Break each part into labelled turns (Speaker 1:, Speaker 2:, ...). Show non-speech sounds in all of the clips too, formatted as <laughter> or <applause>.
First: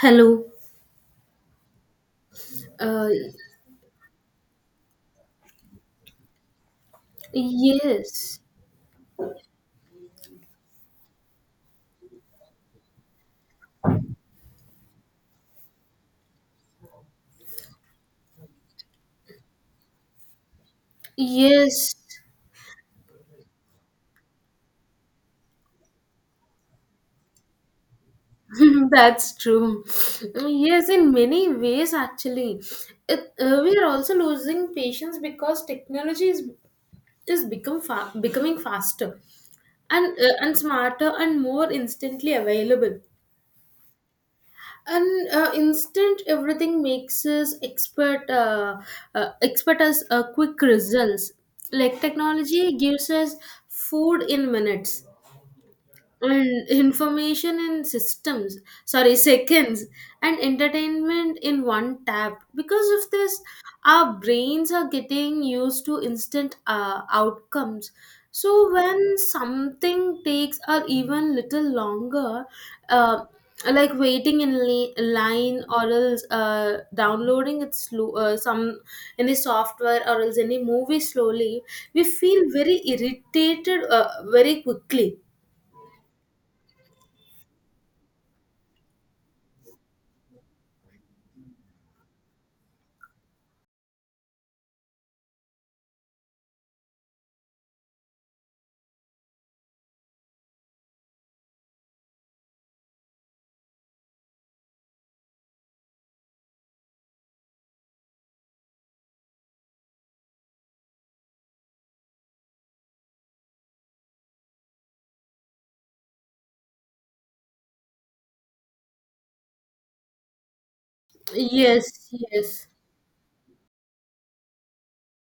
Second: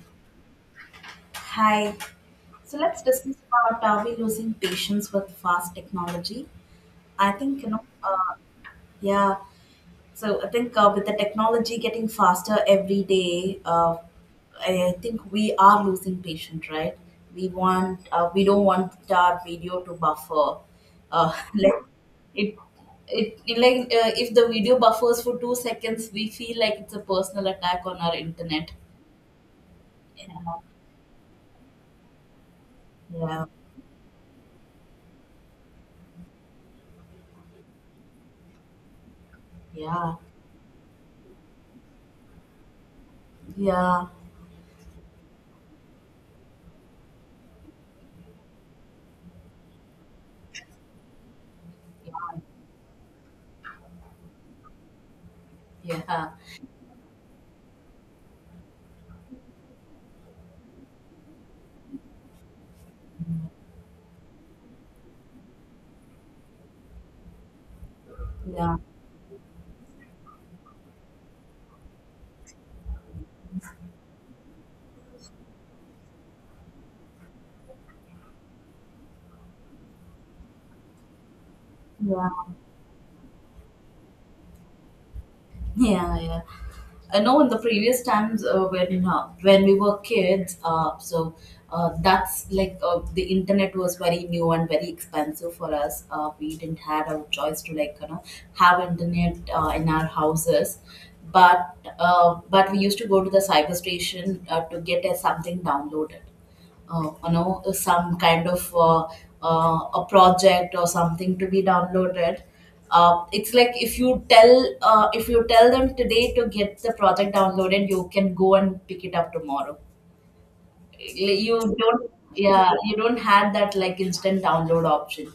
Speaker 1: Hello.
Speaker 2: Hi. So let's
Speaker 1: Uh,
Speaker 2: discuss about are we losing patience with fast technology? I think,
Speaker 1: yes.
Speaker 2: yeah. So I think with the technology getting faster every day, I think we are losing patience, right? We don't want our video to buffer. <laughs> Like
Speaker 1: Yes.
Speaker 2: it, like if the video buffers for 2 seconds, we feel like it's a personal attack on our internet.
Speaker 1: <laughs> That's true.
Speaker 2: Yeah,
Speaker 1: Yes, in many ways, actually,
Speaker 2: yeah,
Speaker 1: we are also losing patience because technology is becoming faster
Speaker 2: yeah.
Speaker 1: and smarter and more instantly available.
Speaker 2: Yeah.
Speaker 1: And instant everything makes us expert as quick results. Like
Speaker 2: Yeah,
Speaker 1: technology gives us food in minutes
Speaker 2: yeah,
Speaker 1: and information in systems sorry seconds, and entertainment in one tap. Because of this our brains are getting used to instant outcomes, so
Speaker 2: yeah,
Speaker 1: when something takes or even little longer, uh, like waiting in line, or else downloading it slow some any software or else any movie slowly, we
Speaker 2: yeah,
Speaker 1: feel very irritated very quickly.
Speaker 2: yeah. Yeah. I know in the previous times, when we were kids, so that's like the internet was very new and very expensive for us. We didn't had a choice to like you know have internet in our houses, but but we used to go to the cyber station to get something downloaded. You know, some kind of a project or something to be downloaded. It's like if you tell them today to get the project downloaded, you can go and pick it up tomorrow. Like, you
Speaker 1: Yes,
Speaker 2: don't,
Speaker 1: yes,
Speaker 2: yeah, you don't have that like instant download option.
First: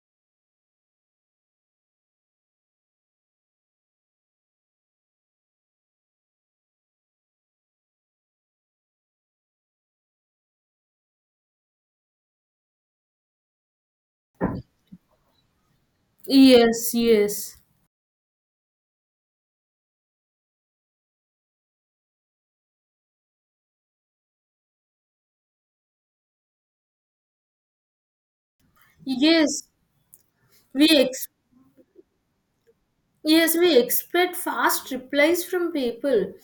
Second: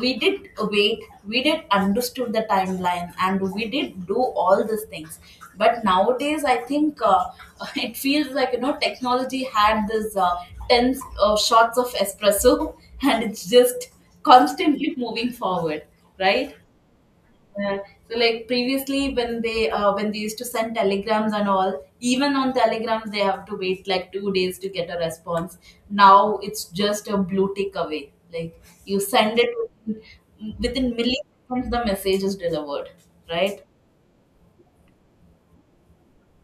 Speaker 2: We did wait, we did understood the timeline, and we did do all these things. But nowadays I think, <laughs> it feels like you know technology had this 10 shots of espresso <laughs> and it's just constantly moving forward, right?
Speaker 1: yes, yes,
Speaker 2: Yeah. So like previously when they used to send telegrams and all, even on telegrams they have to wait like 2 days to get a response. Now it's just a blue tick away. Like you send it
Speaker 1: yes.
Speaker 2: within,
Speaker 1: We
Speaker 2: within
Speaker 1: ex-
Speaker 2: milliseconds, the message is delivered,
Speaker 1: yes,
Speaker 2: right?
Speaker 1: we expect fast replies from people,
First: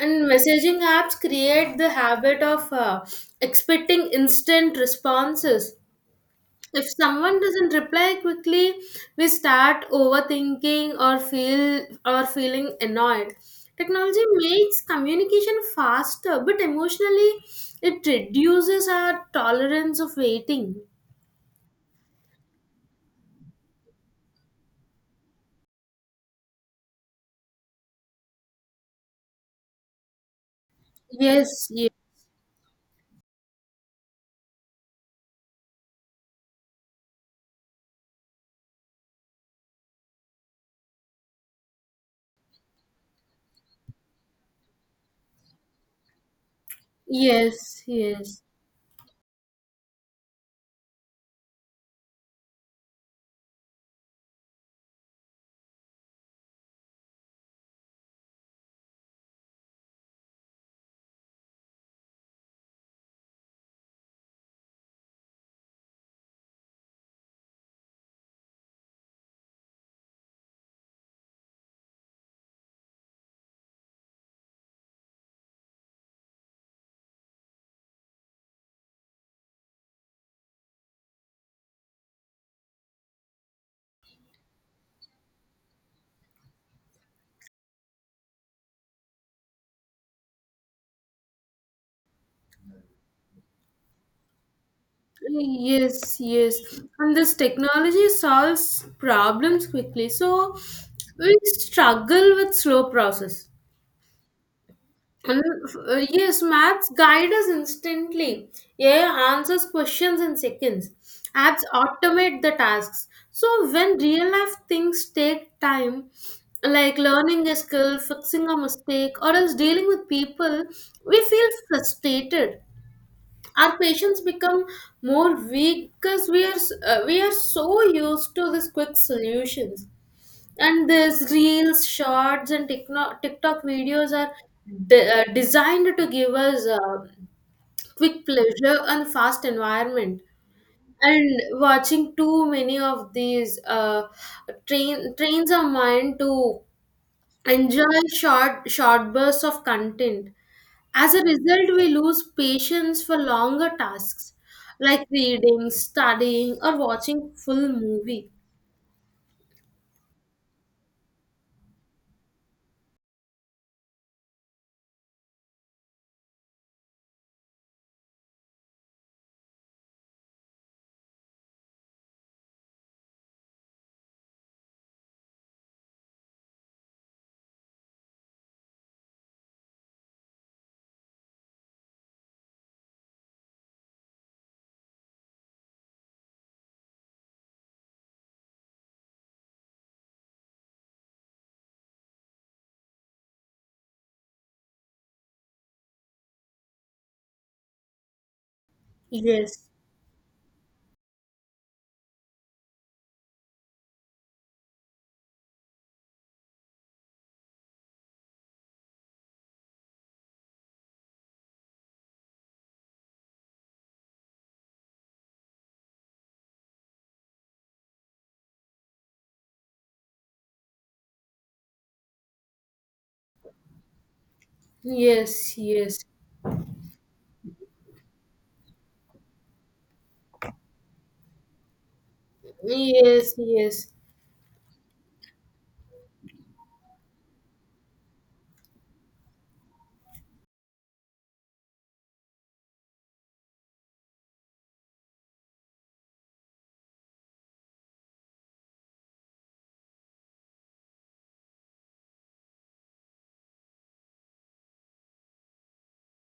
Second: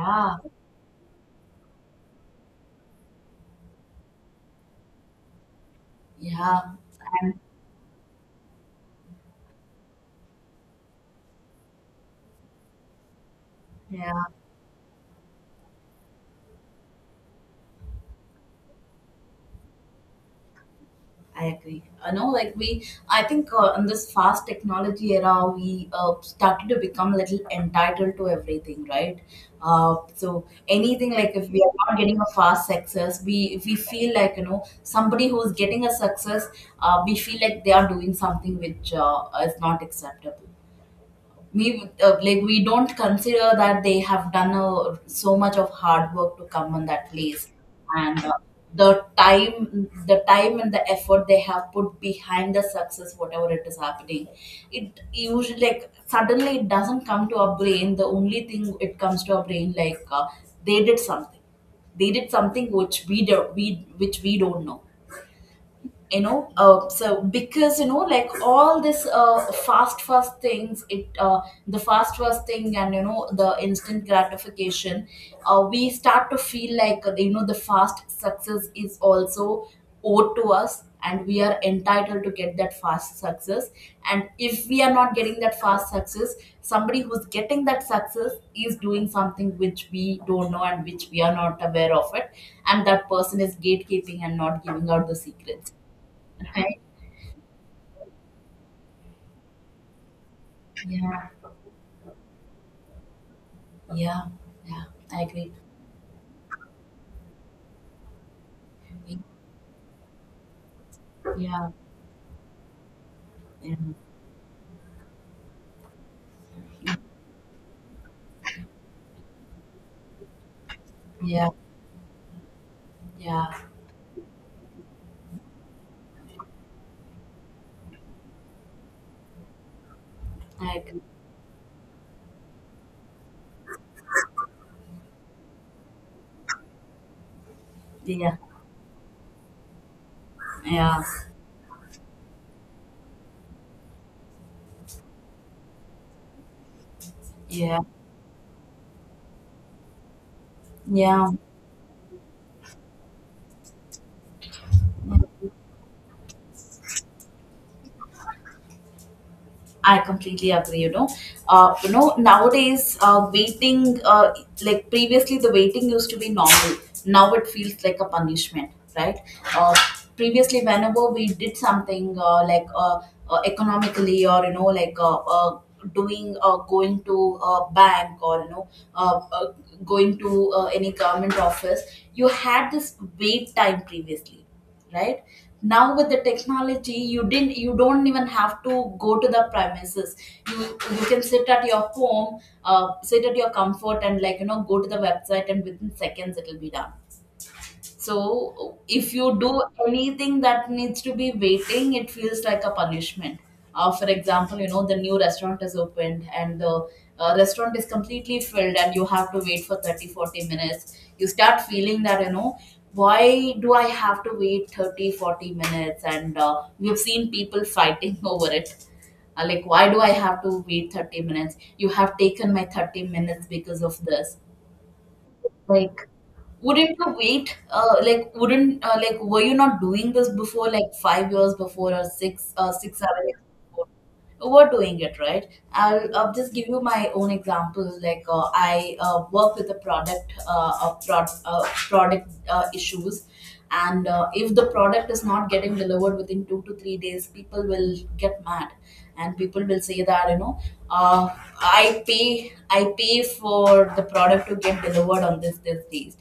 Speaker 1: and messaging apps create the habit of expecting instant responses.
Speaker 2: yeah,
Speaker 1: If
Speaker 2: and
Speaker 1: someone doesn't reply quickly, we start overthinking or feeling annoyed.
Speaker 2: yeah.
Speaker 1: Technology makes communication faster, but emotionally, it reduces our tolerance of waiting.
Speaker 2: I agree. I know, like I think in this fast technology era, we started to become a little entitled to everything, right? So anything, like if we
Speaker 1: Yes,
Speaker 2: are
Speaker 1: yes,
Speaker 2: not getting a fast success, we if we feel like you know somebody who is getting a success, we feel like they are doing something which is not acceptable. We don't consider that they have done so much of hard work to come on that place,
Speaker 1: yes,
Speaker 2: and
Speaker 1: yes,
Speaker 2: the time and the effort they have put behind the success, whatever it is happening, it usually like suddenly it doesn't come to our brain. The only thing it comes to our brain, like, they did something, they did something which we do we which we don't know. You know, so because you know like all this fast fast things, it the fast fast thing and you know the instant gratification, we start to feel like, you know, the fast success is also owed to us and we are entitled to get that fast success. And if we are not getting that fast success, somebody who's getting that success is doing something which we don't know and which we are not aware of it, and that person is gatekeeping and not giving out the secrets.
Speaker 1: yes, yes.
Speaker 2: Right?
Speaker 1: And this technology solves problems quickly, so
Speaker 2: Yeah,
Speaker 1: we struggle with slow process.
Speaker 2: yeah, yeah. I
Speaker 1: And
Speaker 2: agree.
Speaker 1: yes, maths guide us instantly. Yeah, answers questions in seconds. Apps
Speaker 2: Yeah,
Speaker 1: automate the tasks. So
Speaker 2: yeah,
Speaker 1: when real life things take time, like learning a skill, fixing a mistake, or else dealing with people, we
Speaker 2: yeah,
Speaker 1: feel frustrated.
Speaker 2: yeah.
Speaker 1: Our patients become more weak because we we are so used to these quick solutions,
Speaker 2: I
Speaker 1: and
Speaker 2: agree.
Speaker 1: these reels shorts and TikTok videos are designed to give us quick
Speaker 2: Yeah,
Speaker 1: pleasure and fast environment,
Speaker 2: yeah,
Speaker 1: and watching too many of these trains our mind to
Speaker 2: yeah,
Speaker 1: enjoy short bursts of content. As a
Speaker 2: yeah,
Speaker 1: result, we lose patience for longer tasks like
Speaker 2: yeah.
Speaker 1: reading, studying, or watching full movie.
Speaker 2: I completely agree. You know nowadays, waiting, like previously, the waiting used to be normal. Now it feels like a punishment, right? Uh, Previously, whenever we did something, economically, or you know, like, doing going to a bank or you know, uh, uh, going to any government office, you had this wait time previously, right? Now with the technology, you don't even have to go to the premises. You can sit at your home, sit at your comfort, and like you know go to the website, and within seconds it'll be done. So if you do
Speaker 1: Yes,
Speaker 2: anything that needs to be waiting, it feels like a punishment. For example, you know, the new restaurant is opened and the restaurant is completely filled, and you have to wait for 30, 40 minutes. You start feeling that, you know, why do I have to wait 30, 40 minutes? And we've seen people fighting <laughs> over it. Like, why do I have to wait 30 minutes? You have taken my 30 minutes because of this.
Speaker 1: yes, yes,
Speaker 2: Like, wouldn't you wait? Like, wouldn't were you not doing this before? Like 5 years before or six, seven
Speaker 1: yes,
Speaker 2: years before?
Speaker 1: yes,
Speaker 2: Overdoing it, right? I'll just give you my own example, like I work with a product, product issues, and if the product is not getting delivered within 2 to 3 days, people will get mad. And people will say that you know, uh, I pay for the product to get delivered on this date.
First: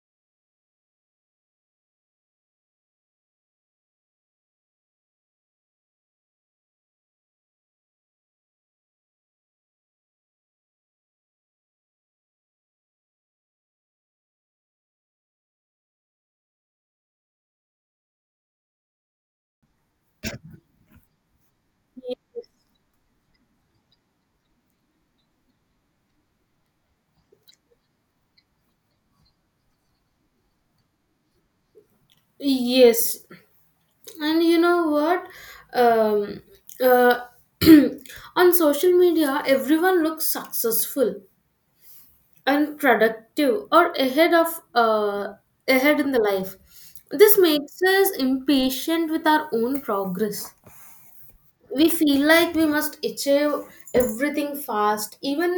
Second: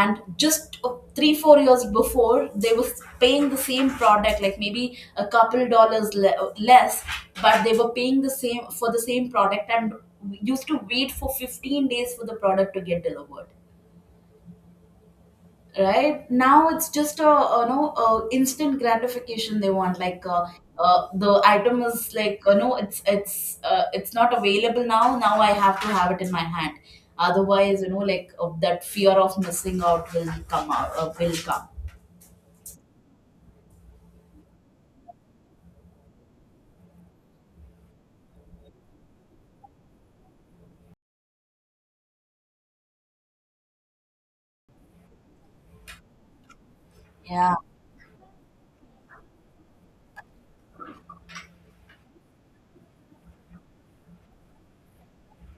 Speaker 2: And just 3 4 years before, they were paying the same product, like maybe a couple dollars less. But they were paying the same for the same product, and used to wait for 15 days for the product to get delivered. Right now it's just a you know, a instant gratification they want, like, the item is like, no, it's it's not available now. Now I have to have it in my hand. Otherwise, you know, like that fear of missing out will come out, will come.
Speaker 1: yes. And you know what? Um, uh, <clears throat> on social media, everyone looks successful and productive or uh, ahead in the life. This
Speaker 2: Yeah,
Speaker 1: makes us impatient with our own progress. We feel like we must achieve everything fast, even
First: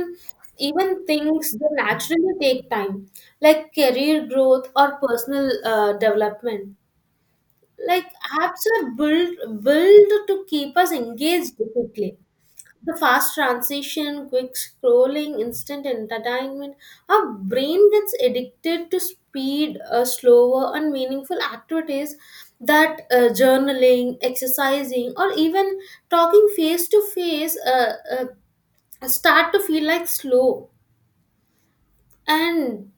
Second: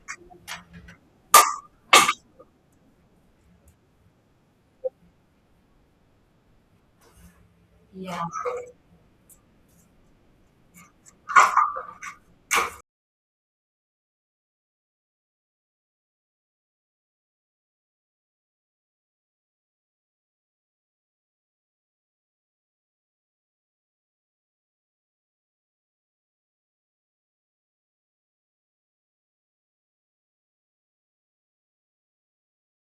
Speaker 1: even things that naturally take time, like career growth or personal development. Like
Speaker 2: yeah,
Speaker 1: apps are built to keep us engaged quickly, the fast transition, quick scrolling, instant entertainment. Our brain gets addicted to speed. Uh, slower, and meaningful activities, that journaling, exercising, or even talking face to face, start to feel like slow. And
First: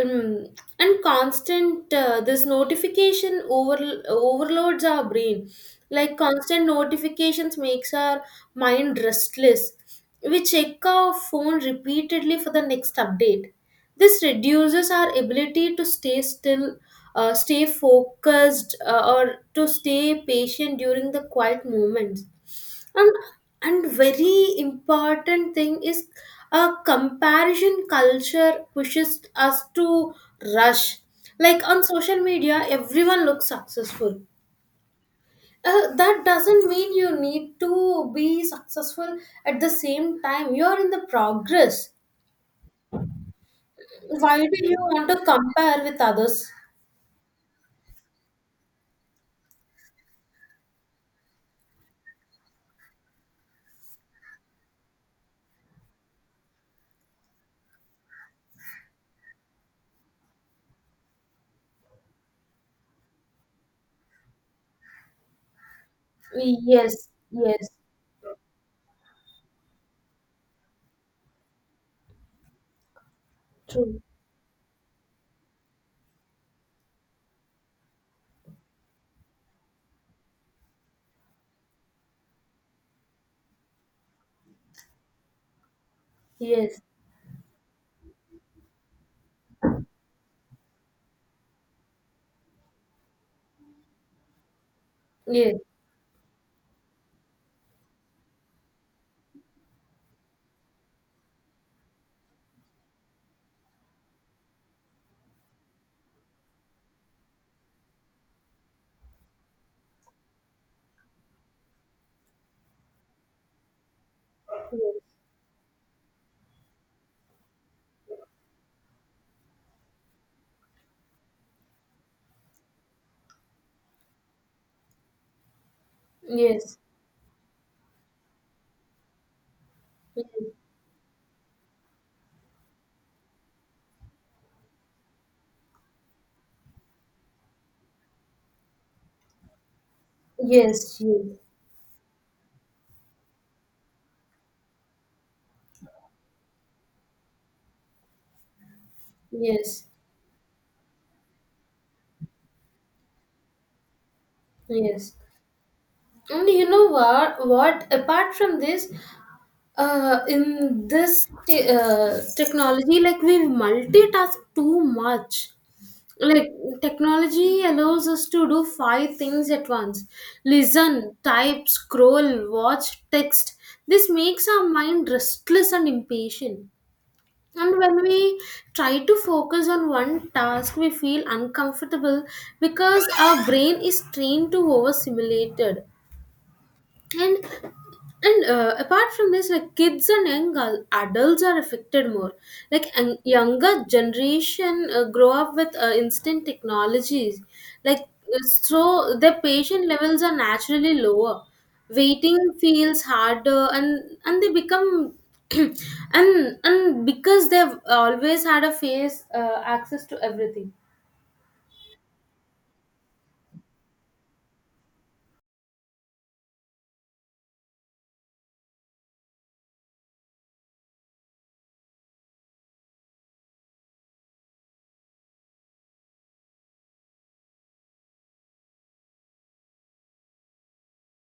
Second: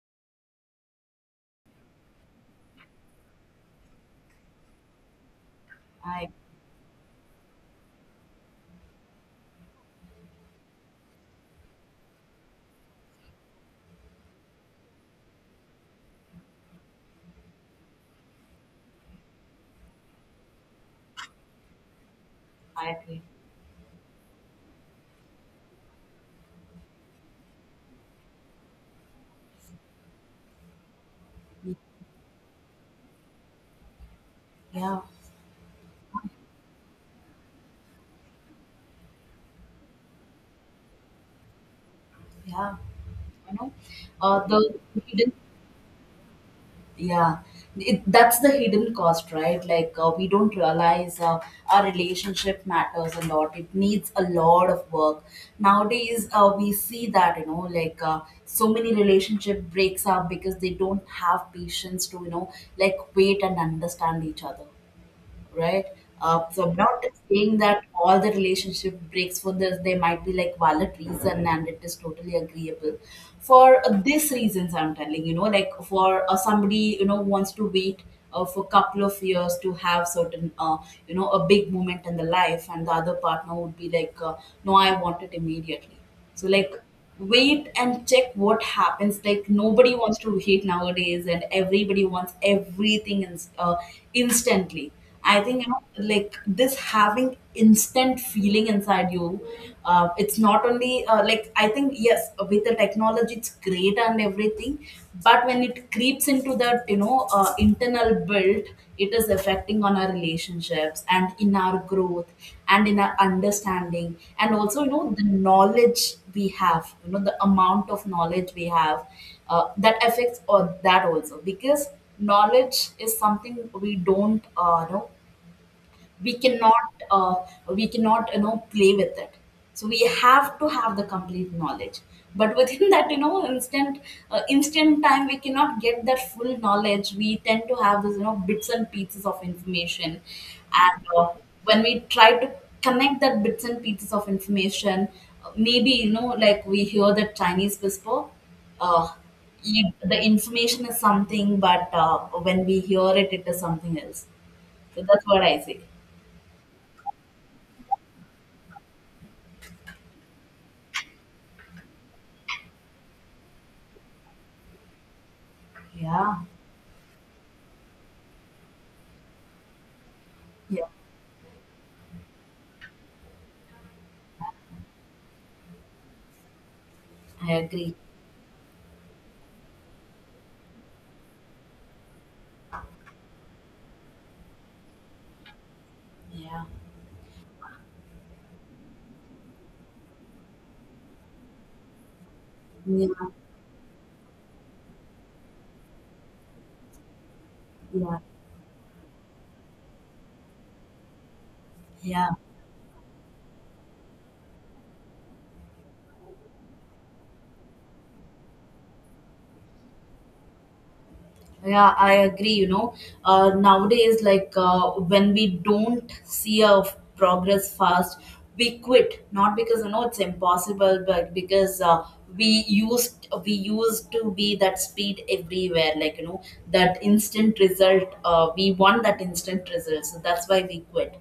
Speaker 1: um, and constant this notification over overloads our brain, like
Speaker 2: i
Speaker 1: constant notifications makes our mind restless. We check our phone repeatedly for the next update. This reduces our ability to stay still, stay focused, or to stay patient during the quiet moments.
Speaker 2: I
Speaker 1: and
Speaker 2: agree.
Speaker 1: and very important thing is a comparison culture pushes us to rush. Like on social media everyone looks successful,
Speaker 2: Yeah,
Speaker 1: that doesn't mean you need to be successful at the same time you're in the progress.
Speaker 2: yeah. You know,
Speaker 1: Why do you want to
Speaker 2: the—
Speaker 1: compare with others?
Speaker 2: Yeah, that's the hidden cost, right? Like we don't realize our relationship matters a lot. It needs a lot of work. Nowadays, we see that you know, like so many relationship breaks up because they don't have patience to, you know, like wait and understand each other, right? So I'm
Speaker 1: Yes,
Speaker 2: not saying
Speaker 1: yes.
Speaker 2: that all the relationship breaks for this. There might be like valid reason, and it is totally agreeable. For
Speaker 1: True.
Speaker 2: these reasons, I'm telling, you know, like for somebody, you know, wants to wait for a couple of years to have certain, you know, a big moment in the life, and the other partner would be like, no, I want it immediately. So like,
Speaker 1: Yes,
Speaker 2: wait and check what happens. Like, nobody wants to wait nowadays, and everybody wants everything instantly. I
Speaker 1: yes,
Speaker 2: think you know, like this having instant feeling inside you, it's not only like I think yes, with the technology it's great and everything, but when it creeps into that, you know, internal build, it is affecting on our relationships and in our growth and in our understanding, and also you know the knowledge we have, you know the amount of knowledge we have, that affects, or that also because knowledge is something we don't, you know, we
Speaker 1: yes,
Speaker 2: cannot uh, we cannot you know, play with it. So we have to have the complete knowledge, but within <laughs> that, you know, instant time we cannot get that full knowledge. We tend to have this, you know, bits and pieces of information,
Speaker 1: yes,
Speaker 2: and
Speaker 1: yes,
Speaker 2: when we try to connect that bits and pieces of information, maybe you know, like we hear the Chinese whisper, uh,
Speaker 1: yes, yes,
Speaker 2: the information is something, but when we hear it, it is something else. So
Speaker 1: yes.
Speaker 2: that's what I say.
Speaker 1: And you know what? What apart from this, in this technology, like we multitask too much.
Speaker 2: Yeah,
Speaker 1: Like technology allows us to do five things at once:
Speaker 2: yeah,
Speaker 1: listen, type, scroll, watch, text. This makes our mind restless and impatient.
Speaker 2: I
Speaker 1: And
Speaker 2: agree.
Speaker 1: when we try to focus on one task, we feel uncomfortable because our brain is trained to overstimulated.
Speaker 2: Yeah.
Speaker 1: and and apart from this, like kids and adults are affected more, like
Speaker 2: Yeah,
Speaker 1: an younger generation grow up with instant technologies, like
Speaker 2: yeah,
Speaker 1: so their patient levels are naturally lower.
Speaker 2: yeah,
Speaker 1: Waiting feels harder, and they become <clears throat> and because they've always had a face access to everything.
Speaker 2: yeah, I agree. You know, nowadays, like when we don't see a progress fast, we quit. Not because you know it's impossible, but because we used to be that speed everywhere. Like you know that instant result. We want that instant result, so that's why we quit.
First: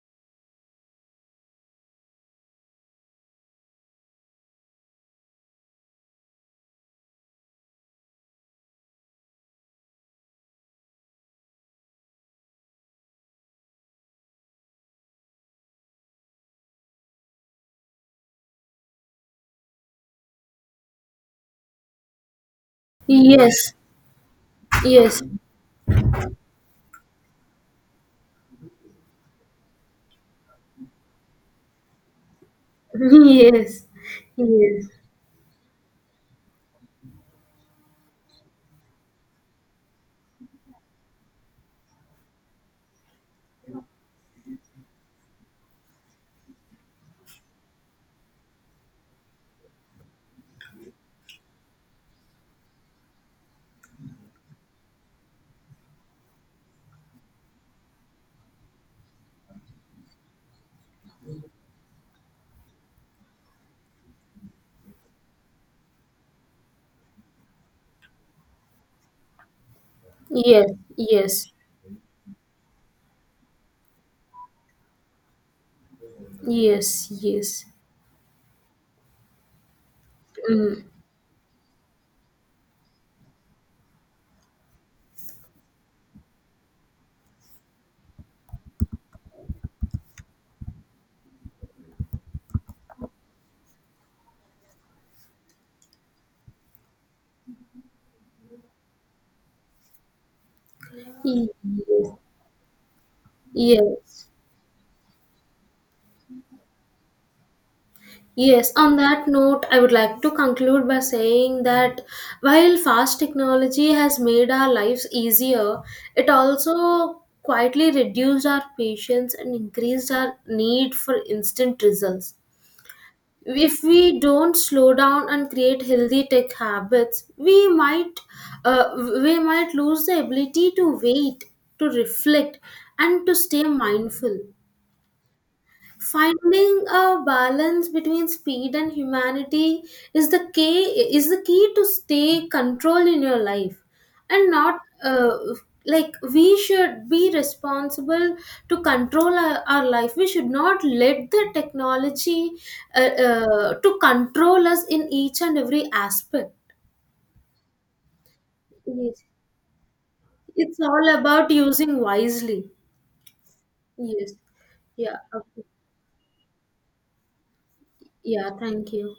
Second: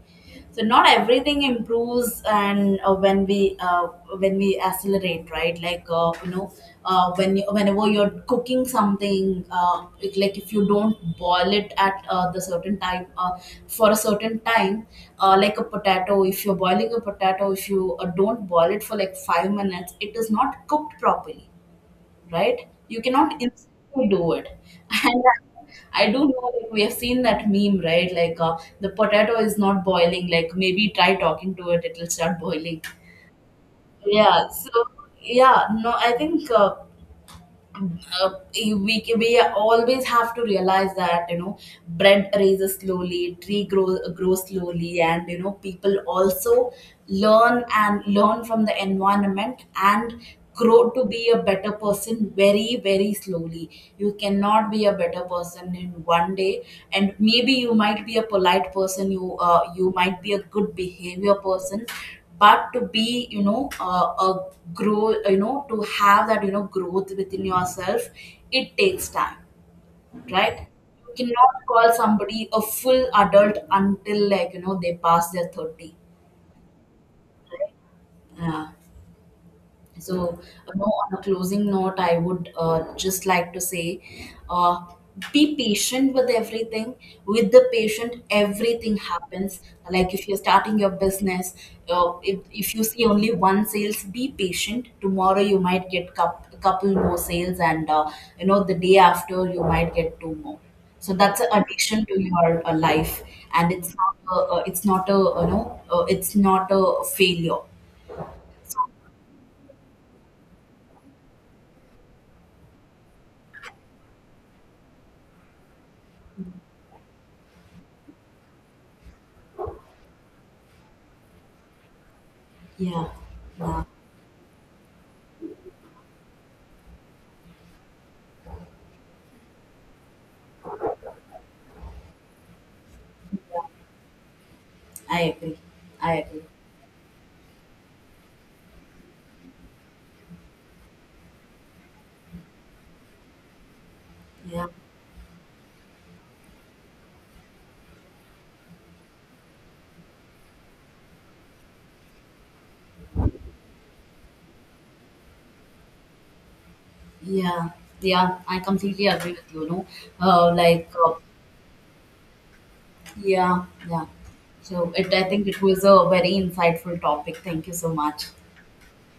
Speaker 2: So not everything improves, and when we accelerate, right? Like, you know, whenever you're cooking something, like if you don't boil it at, the certain time, for a certain time, like a potato, if you're boiling a potato, if you don't boil it for like 5 minutes, it is not cooked properly, right? You cannot
Speaker 1: Yes,
Speaker 2: instantly do it. <laughs>
Speaker 1: yes.
Speaker 2: And I do know, like, we have seen that meme, right? Like, the potato is not boiling. Like, maybe try talking to it, it'll start boiling.
Speaker 1: <laughs> Yes,
Speaker 2: Yeah,
Speaker 1: yes,
Speaker 2: so
Speaker 1: yes.
Speaker 2: yeah, no, I think uh, we always have to realize that you know bread raises slowly, tree grows slowly, and you know people also learn and learn from the environment and grow to be a better person very very slowly. You cannot be a better person in one day. And maybe you might be a polite person, you might be a good behavior person, but to be, you know, to have that, you know, growth within yourself, it takes time, right?
Speaker 1: Yes,
Speaker 2: You
Speaker 1: yes.
Speaker 2: cannot call somebody a full adult until, like you know, they pass their 30.
Speaker 1: Yes, yes.
Speaker 2: Yeah. So, you know,
Speaker 1: Mm.
Speaker 2: on a closing note, I would just like to say, uh, be patient with everything. With the patient, everything happens. Like if you're starting your business, if you see only one sales, be patient. Tomorrow you might get a couple more sales, and you know, the day after you might get two more. So that's an
Speaker 1: Yes,
Speaker 2: addiction to your life, and it's not
Speaker 1: yes.
Speaker 2: a, it's not a it's not a failure.
Speaker 1: Yes, on that note, I would like to conclude by saying that while fast technology has made our lives easier, it also quietly reduced our patience and increased our need for instant results.
Speaker 2: Yeah.
Speaker 1: If
Speaker 2: Yeah.
Speaker 1: we don't slow down and create healthy tech habits, we might, uh, we might lose the ability to wait, to reflect, and to stay mindful.
Speaker 2: I agree. I agree.
Speaker 1: Finding a balance between speed and humanity is the key is the key to stay control in your life, and
Speaker 2: Yeah,
Speaker 1: not like we should be responsible to control our life. We should not let the technology uh, to control us in each and every aspect.
Speaker 2: yeah, yeah. I completely
Speaker 1: Yes,
Speaker 2: agree with you. No,
Speaker 1: it's
Speaker 2: like,
Speaker 1: all about using wisely.
Speaker 2: yeah, yeah.
Speaker 1: Yes,
Speaker 2: So
Speaker 1: yeah,
Speaker 2: I think it
Speaker 1: okay.
Speaker 2: was a very insightful topic. Thank you so much.
Speaker 1: Yeah. Thank you.